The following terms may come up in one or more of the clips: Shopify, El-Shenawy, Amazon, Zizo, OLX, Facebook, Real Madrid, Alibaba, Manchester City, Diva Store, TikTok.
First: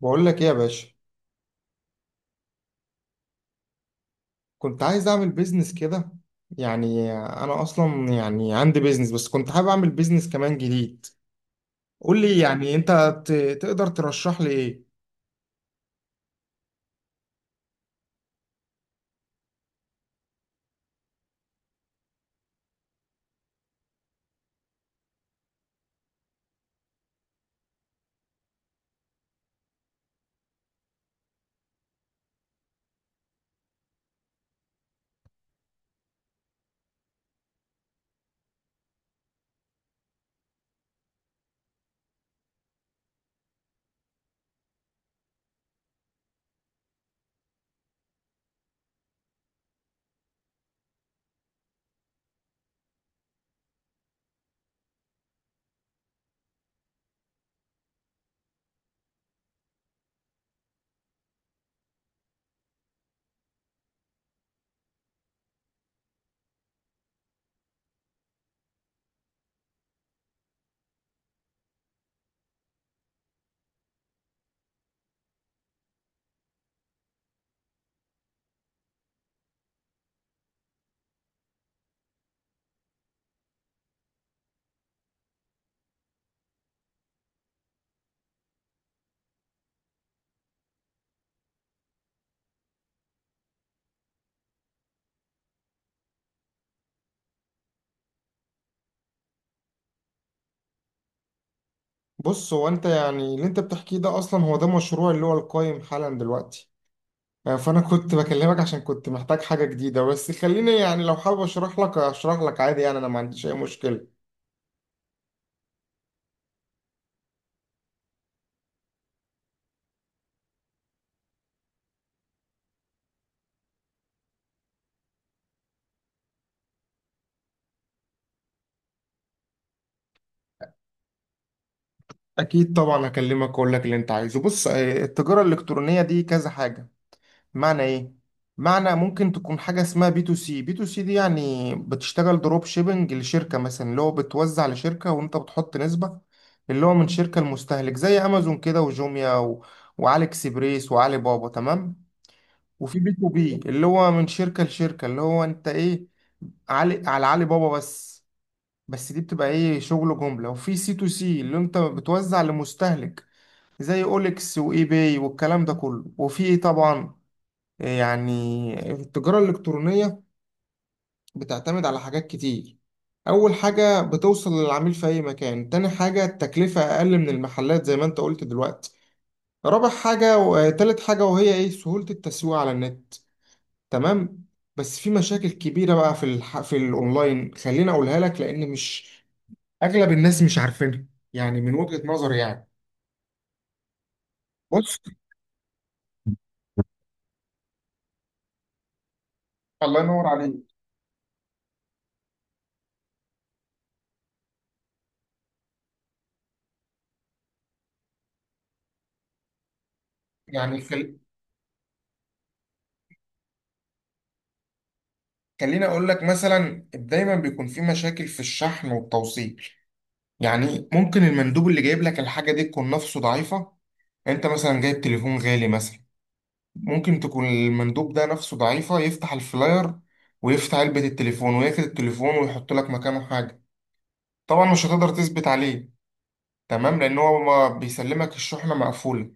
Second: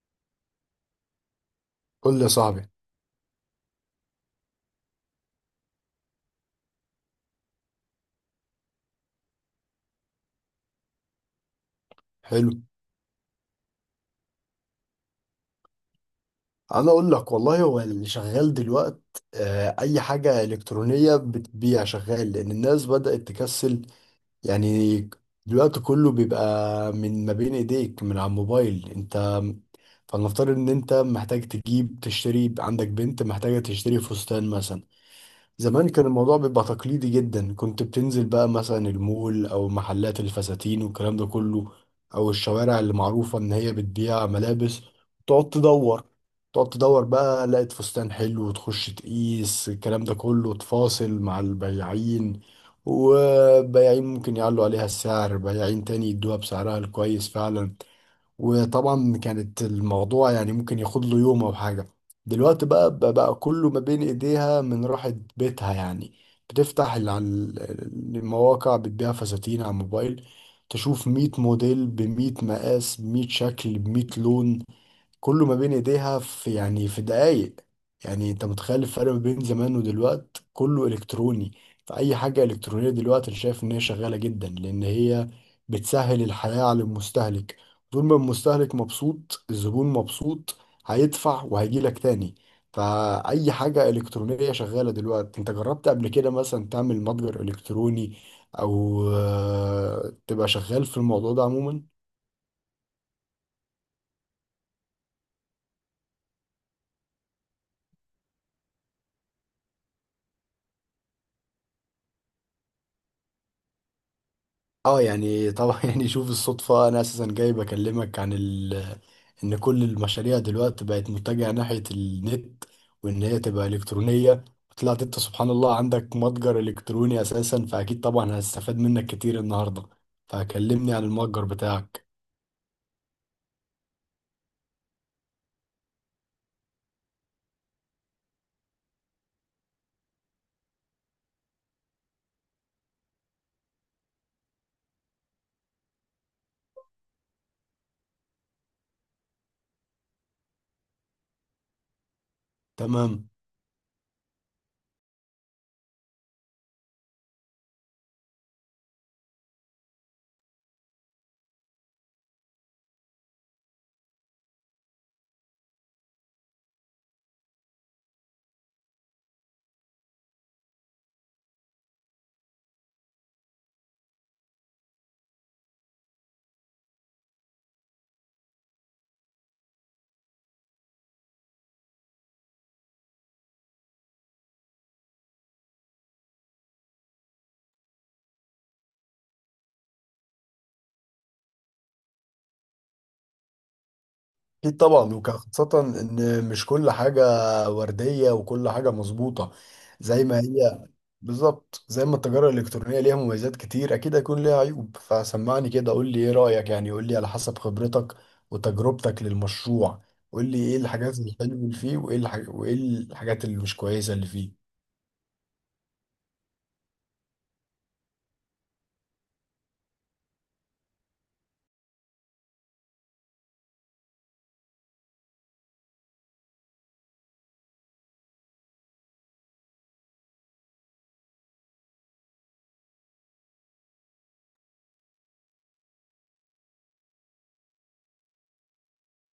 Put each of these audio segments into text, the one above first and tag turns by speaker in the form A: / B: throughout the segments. A: بقول لك ايه يا باشا؟
B: قول لي يا صاحبي.
A: كنت عايز اعمل بيزنس كده. يعني انا اصلا يعني عندي بيزنس، بس كنت حابب اعمل بيزنس كمان جديد. قول لي
B: حلو.
A: يعني انت تقدر ترشح لي ايه؟
B: انا اقول لك والله هو اللي شغال دلوقت. اي حاجه الكترونيه بتبيع شغال لان الناس بدات تكسل. يعني دلوقتي كله بيبقى من ما بين ايديك من على الموبايل انت. فلنفترض ان انت محتاج تجيب تشتري، عندك بنت محتاجه تشتري فستان مثلا. زمان كان الموضوع بيبقى تقليدي جدا، كنت بتنزل بقى مثلا المول او محلات الفساتين والكلام ده كله، او الشوارع اللي معروفة ان هي بتبيع ملابس. تقعد تدور، تقعد تدور بقى لقيت فستان حلو وتخش تقيس الكلام ده كله، تفاصل مع البياعين. وبياعين ممكن يعلوا عليها السعر، بياعين تاني يدوها بسعرها الكويس فعلا. وطبعا كانت الموضوع يعني ممكن ياخد له يوم او حاجه. دلوقتي بقى كله ما بين ايديها من راحه بيتها يعني. بتفتح المواقع بتبيع فساتين على الموبايل. تشوف 100 موديل ب 100 مقاس ب 100 شكل ب 100 لون، كله ما بين ايديها في يعني في دقايق. يعني انت متخيل الفرق ما بين زمان ودلوقت؟ كله الكتروني. فاي حاجه الكترونيه دلوقتي انا شايف ان هي شغاله جدا لان هي بتسهل الحياه على المستهلك. طول ما المستهلك مبسوط، الزبون مبسوط، هيدفع وهيجيلك تاني. فاي حاجه الكترونيه شغاله دلوقتي. انت جربت قبل كده مثلا تعمل متجر الكتروني او تبقى شغال في الموضوع ده عموما؟
A: بص، هو انت يعني اللي انت بتحكيه ده اصلا هو ده مشروع اللي هو القايم حالا دلوقتي. آه، فانا كنت بكلمك عشان كنت محتاج حاجة جديدة، بس خليني يعني لو حابب اشرح لك اشرح لك عادي، يعني انا ما عنديش اي مشكلة.
B: اه يعني طبعا يعني شوف الصدفة، انا اساسا جاي بكلمك عن ان كل المشاريع دلوقتي بقت متجهة ناحية النت، وان هي تبقى الكترونية. وطلعت انت سبحان الله عندك متجر الكتروني اساسا، فاكيد طبعا هستفاد منك كتير النهاردة. فكلمني عن المتجر بتاعك.
A: اكيد طبعا هكلمك اقول لك اللي انت عايزه. بص، آه، التجارة الالكترونية دي كذا حاجة. معنى ايه؟ معنى ممكن تكون حاجه اسمها بي تو سي. بي تو سي دي يعني بتشتغل دروب شيبنج لشركه مثلا، اللي هو بتوزع لشركه وانت بتحط نسبه. اللي هو من شركه المستهلك زي امازون كده، وجوميا وعلي اكسبريس وعلي بابا. تمام. وفي بي تو
B: تمام.
A: بي اللي هو من شركه لشركه، اللي هو انت ايه، علي على علي بابا بس. بس دي بتبقى ايه، شغل جمله. وفي سي تو سي اللي انت بتوزع لمستهلك زي اوليكس واي باي والكلام ده كله. وفي ايه طبعا، يعني التجارة الإلكترونية بتعتمد على حاجات كتير. أول حاجة بتوصل للعميل في أي مكان. تاني حاجة التكلفة أقل من المحلات زي ما أنت قلت دلوقتي. رابع حاجة وتالت حاجة وهي إيه، سهولة التسويق على النت. تمام. بس في مشاكل كبيرة بقى في في الأونلاين خليني أقولها لك، لأن مش أغلب الناس مش عارفينها، يعني من وجهة نظري يعني.
B: أكيد
A: بص،
B: طبعا، وكان خاصة إن مش كل حاجة وردية وكل حاجة مظبوطة
A: الله
B: زي
A: ينور
B: ما
A: عليك.
B: هي. بالظبط، زي ما التجارة الإلكترونية ليها مميزات كتير أكيد هيكون ليها عيوب. فسمعني كده، قول لي إيه رأيك، يعني قول لي على حسب خبرتك وتجربتك للمشروع. قول لي إيه
A: يعني
B: الحاجات الحلوة اللي فيه، وإيه وإيه الحاجات اللي مش كويسة اللي فيه.
A: خليني أقول لك مثلا، دايما بيكون في مشاكل في الشحن والتوصيل. يعني ممكن المندوب اللي جايب لك الحاجة دي تكون نفسه ضعيفة. انت مثلا جايب تليفون غالي مثلا، ممكن تكون المندوب ده نفسه ضعيفة، يفتح الفلاير ويفتح علبة التليفون وياخد التليفون ويحط لك مكانه حاجة. طبعا مش هتقدر تثبت عليه، تمام، لان هو ما بيسلمك الشحنة مقفولة.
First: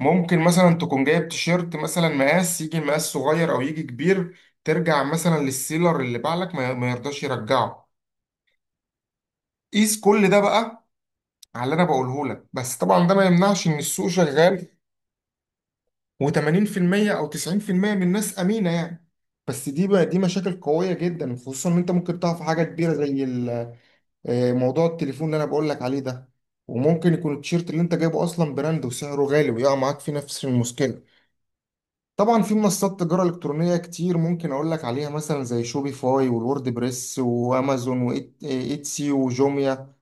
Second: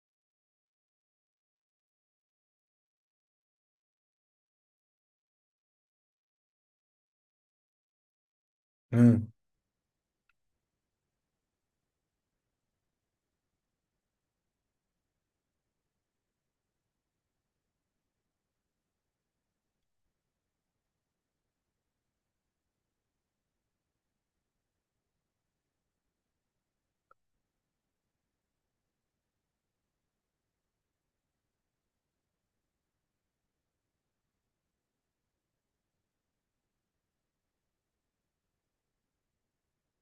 A: ممكن مثلا تكون جايب تيشيرت مثلا، مقاس يجي مقاس صغير او يجي كبير، ترجع مثلا للسيلر اللي باع لك ما يرضاش يرجعه.
B: امم.
A: قيس كل ده بقى على اللي انا بقوله لك. بس طبعا ده ما يمنعش ان السوق شغال، و80% او 90% من الناس امينه يعني. بس دي بقى دي مشاكل قويه جدا، خصوصا ان انت ممكن تقع في حاجه كبيره زي آه، موضوع التليفون اللي انا بقول لك عليه ده. وممكن يكون التيشيرت اللي انت جايبه اصلا براند وسعره غالي، ويقع معاك في نفس المشكله. طبعا في منصات تجاره الكترونيه كتير ممكن اقول لك عليها، مثلا زي شوبيفاي والورد بريس وامازون وايتسي وجوميا.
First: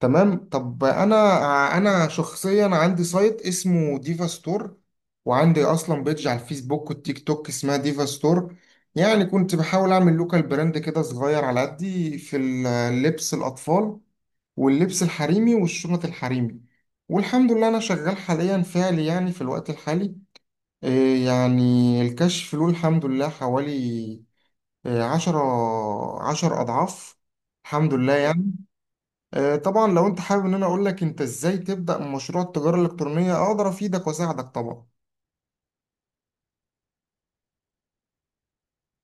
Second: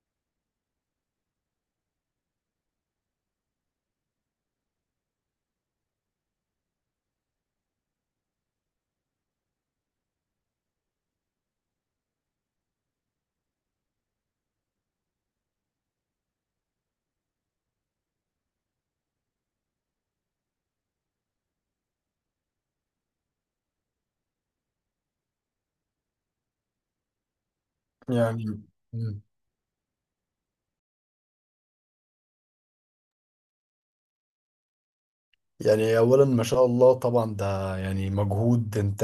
A: تمام. طب انا، انا شخصيا عندي سايت اسمه ديفا ستور، وعندي اصلا بيدج على الفيسبوك والتيك توك اسمها ديفا ستور. يعني كنت بحاول اعمل لوكال براند كده صغير على قدي، في اللبس الاطفال واللبس الحريمي والشنط الحريمي. والحمد لله انا شغال حاليا فعلي يعني، في الوقت الحالي، إيه يعني الكشف له الحمد لله حوالي إيه، عشرة، عشر اضعاف الحمد لله
B: يعني
A: يعني.
B: مم.
A: آه، طبعا لو انت حابب ان انا اقول لك انت ازاي تبدأ مشروع التجارة الالكترونية، اقدر افيدك واساعدك طبعا.
B: يعني اولا ما شاء الله طبعا ده يعني مجهود انت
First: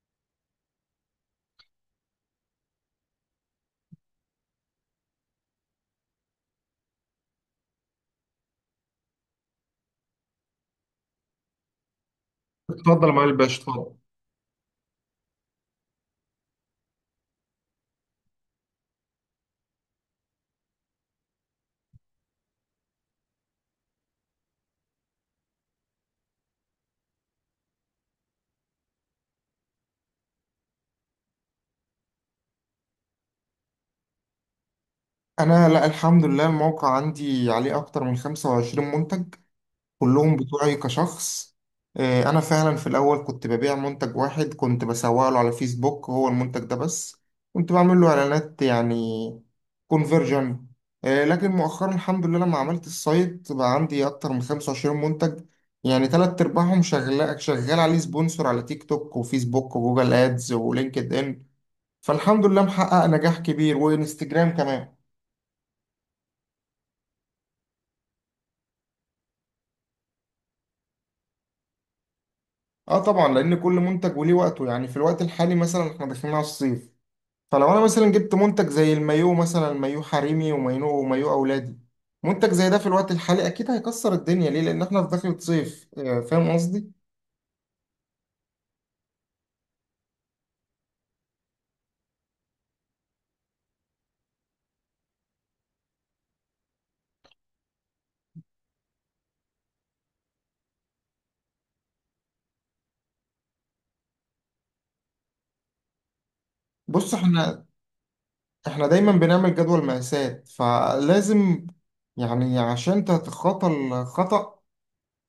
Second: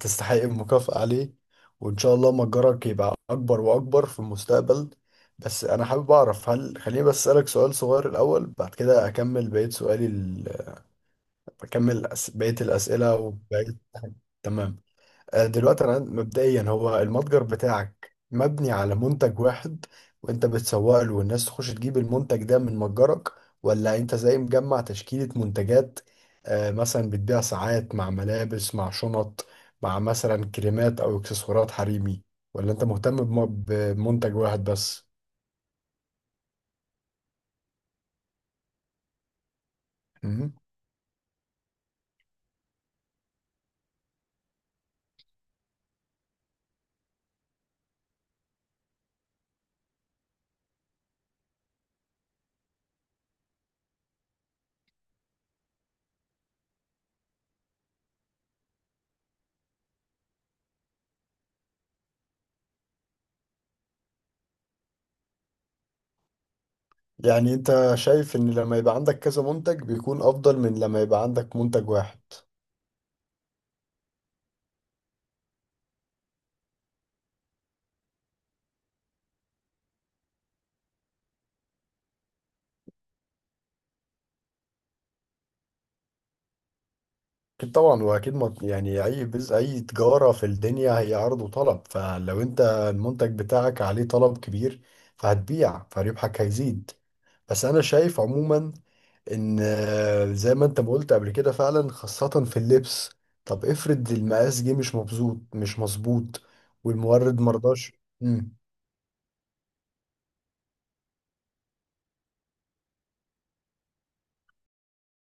B: تستحق المكافأة عليه، وان شاء الله متجرك يبقى اكبر واكبر في المستقبل. بس انا حابب اعرف، هل خليني بس اسالك سؤال صغير الاول بعد كده اكمل بقية سؤالي اكمل بقية
A: اتفضل يا
B: الاسئلة
A: معالي الباشا،
B: وبقية.
A: اتفضل.
B: تمام. دلوقتي انا مبدئيا هو المتجر بتاعك مبني على منتج واحد وانت بتسوق له والناس تخش تجيب المنتج ده من متجرك، ولا انت زي مجمع تشكيلة منتجات؟ مثلا بتبيع ساعات مع ملابس مع شنط مع مثلا كريمات او اكسسوارات حريمي، ولا انت مهتم بمنتج واحد بس؟
A: انا لا، الحمد لله الموقع عندي عليه اكتر من 25 منتج، كلهم
B: مهم.
A: بتوعي كشخص. آه، انا فعلا في الاول كنت ببيع منتج واحد، كنت بسوق له على فيسبوك هو المنتج ده بس، كنت بعمل له اعلانات يعني كونفرجن. لكن مؤخرا الحمد لله لما عملت السايت بقى عندي اكتر من 25 منتج. يعني تلات ارباعهم شغال، شغال عليه سبونسور على تيك توك وفيسبوك وجوجل ادز ولينكد ان. فالحمد لله محقق نجاح كبير، وانستجرام كمان.
B: يعني انت شايف ان لما يبقى عندك كذا منتج بيكون افضل من لما يبقى عندك منتج واحد؟
A: اه طبعا، لان كل منتج وليه وقته. يعني في الوقت الحالي مثلا احنا داخلين على الصيف، فلو انا مثلا جبت منتج زي المايو مثلا، مايو حريمي ومايو ومايو اولادي، منتج زي ده في الوقت الحالي اكيد هيكسر الدنيا. ليه؟ لان احنا في دخلة صيف. آه، فاهم قصدي؟
B: أكيد طبعا، وأكيد ما يعني أي بز أي تجارة في الدنيا هي عرض وطلب، فلو أنت المنتج بتاعك عليه طلب كبير فهتبيع فربحك هيزيد. بس أنا شايف عموما إن زي ما أنت ما قلت قبل كده فعلا، خاصة في اللبس. طب افرض المقاس جه مش مظبوط، مش مظبوط
A: بص،
B: والمورد
A: احنا
B: مرضاش.
A: احنا دايما بنعمل جدول مقاسات، فلازم يعني عشان تتخطى الخطأ،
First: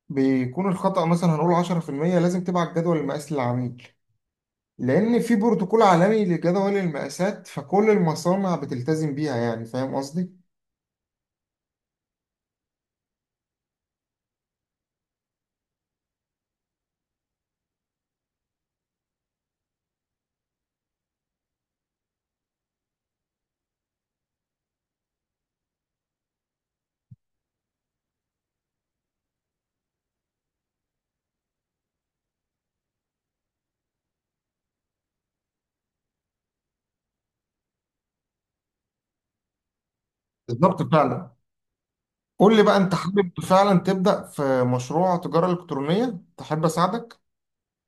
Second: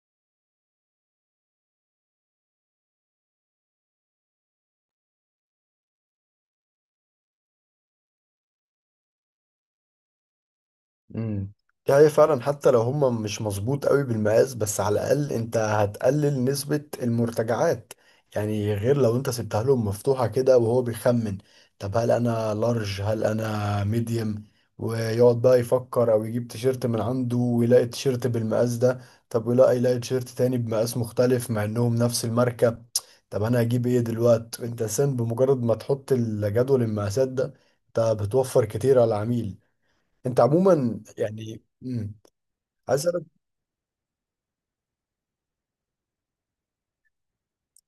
A: بيكون الخطأ مثلا هنقول 10%، لازم تبعت جدول المقاس للعميل. لان في بروتوكول عالمي لجدول المقاسات فكل المصانع بتلتزم بيها، يعني فاهم قصدي.
B: امم. دي حقيقة فعلا، حتى لو هما مش مظبوط قوي بالمقاس بس على الأقل أنت هتقلل نسبة المرتجعات. يعني غير لو أنت سبتها لهم مفتوحة كده وهو بيخمن، طب هل أنا لارج، هل أنا ميديم، ويقعد بقى يفكر أو يجيب تيشيرت من عنده ويلاقي تيشيرت بالمقاس ده. طب ويلاقي تيشيرت تاني بمقاس مختلف مع إنهم نفس الماركة، طب أنا هجيب إيه دلوقت؟ أنت سن بمجرد ما تحط الجدول المقاسات ده أنت بتوفر كتير على العميل. انت
A: بالظبط
B: عموما
A: فعلا.
B: يعني مم.
A: قول لي بقى، انت
B: عايز اسالك،
A: حابب فعلا تبدأ في مشروع تجارة إلكترونية تحب اساعدك؟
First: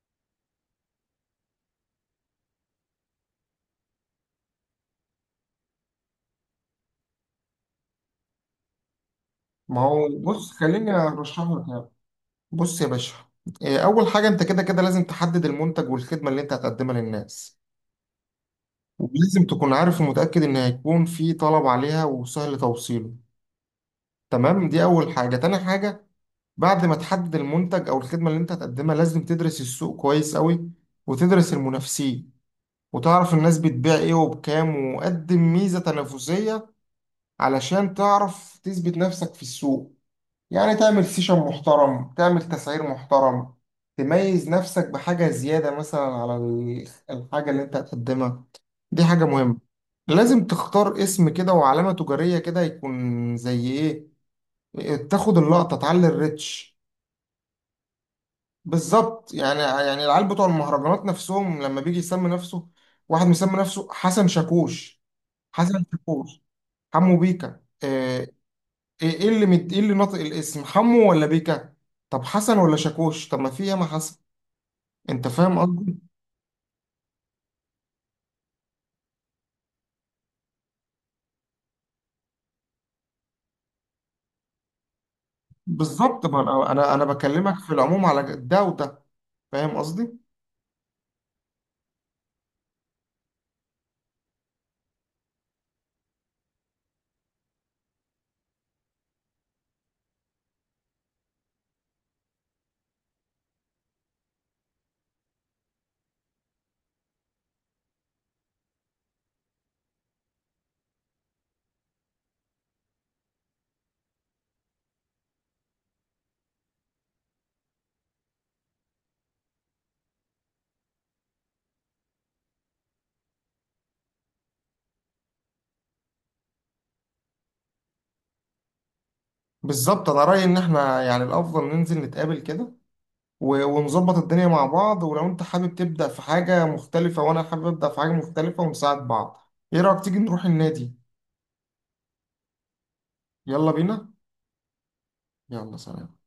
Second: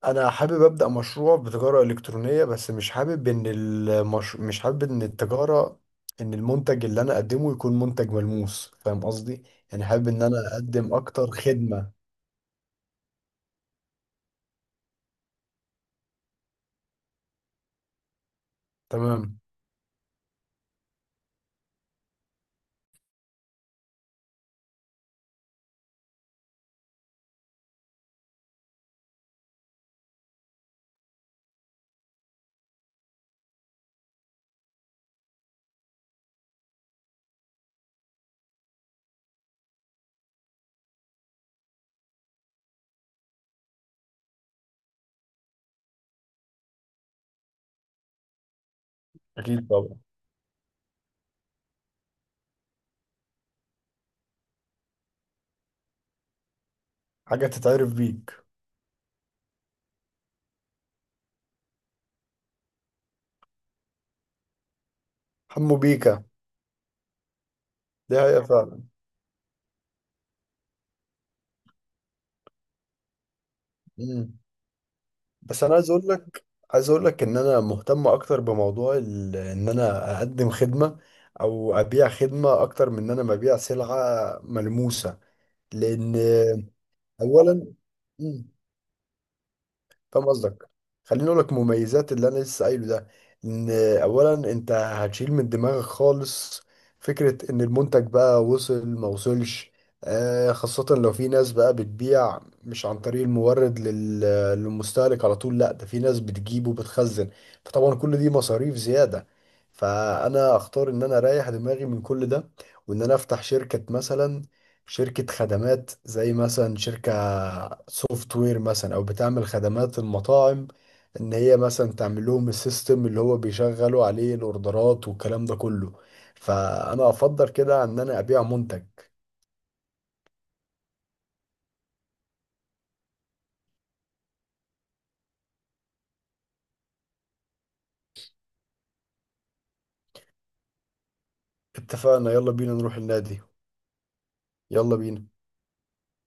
B: انا حابب ابدا مشروع بتجاره الكترونيه بس مش حابب ان مش حابب ان التجاره، ان المنتج اللي انا اقدمه يكون منتج ملموس، فاهم قصدي؟
A: ما
B: يعني
A: هو
B: حابب ان انا
A: بص خليني
B: اقدم اكتر
A: ارشح لك يعني.
B: خدمه.
A: بص يا باشا، إيه، اول حاجة انت كده كده لازم تحدد المنتج والخدمة اللي انت هتقدمها للناس،
B: تمام.
A: ولازم تكون عارف ومتأكد ان هيكون في طلب عليها وسهل توصيله. تمام، دي اول حاجة. تاني حاجة، بعد ما تحدد المنتج او الخدمة اللي انت هتقدمها، لازم تدرس السوق كويس قوي، وتدرس المنافسين، وتعرف الناس بتبيع ايه وبكام، وقدم ميزة تنافسية علشان تعرف تثبت نفسك في السوق. يعني تعمل سيشن محترم، تعمل تسعير محترم، تميز نفسك بحاجة زيادة مثلا على الحاجة اللي انت هتقدمها، دي حاجة مهمة.
B: اكيد طبعا.
A: لازم تختار اسم كده وعلامة تجارية كده يكون زي ايه، تاخد اللقطة تعلي الريتش.
B: حاجه تتعرف بيك.
A: بالظبط يعني، يعني العيال بتوع المهرجانات نفسهم لما بيجي يسمي نفسه، واحد مسمي نفسه حسن شاكوش.
B: حمو
A: حسن
B: بيكا.
A: شاكوش. حمو بيكا،
B: دي
A: آه،
B: هي فعلا.
A: ايه، إيه اللي ايه اللي ناطق الاسم حمو ولا بيكا؟ طب حسن ولا شاكوش؟ طب ما في ياما حسن.
B: مم.
A: انت فاهم
B: بس انا عايز
A: قصدي؟
B: اقول لك، عايز اقول لك ان انا مهتم اكتر بموضوع ان انا اقدم خدمه او ابيع خدمه اكتر من ان انا ببيع سلعه ملموسه. لان
A: بالظبط، ما انا أنا
B: اولا
A: بكلمك في العموم على
B: مم،
A: ده وده. فاهم قصدي؟
B: فاهم قصدك. خليني اقول لك مميزات اللي انا لسه قايله ده، ان اولا انت هتشيل من دماغك خالص فكره ان المنتج بقى وصل ما وصلش. خاصه لو في ناس بقى بتبيع مش عن طريق المورد للمستهلك على طول، لا ده في ناس بتجيب وبتخزن، فطبعا كل دي مصاريف زياده. فانا اختار ان انا اريح دماغي من كل ده وان انا افتح شركه مثلا، شركة خدمات زي مثلا شركة سوفت وير مثلا، أو بتعمل خدمات المطاعم، إن هي مثلا تعمل لهم السيستم اللي هو بيشغلوا عليه الأوردرات والكلام ده كله. فأنا أفضل كده عن إن أنا أبيع منتج.
A: بالظبط. انا رايي ان احنا يعني الافضل ننزل نتقابل كده ونظبط الدنيا مع بعض، ولو انت حابب تبدا في حاجه مختلفه وانا حابب ابدا في حاجه مختلفه ونساعد بعض. ايه رايك تيجي نروح النادي؟
B: اتفقنا، يلا بينا نروح النادي.
A: يلا بينا.
B: يلا بينا.
A: يلا سلام.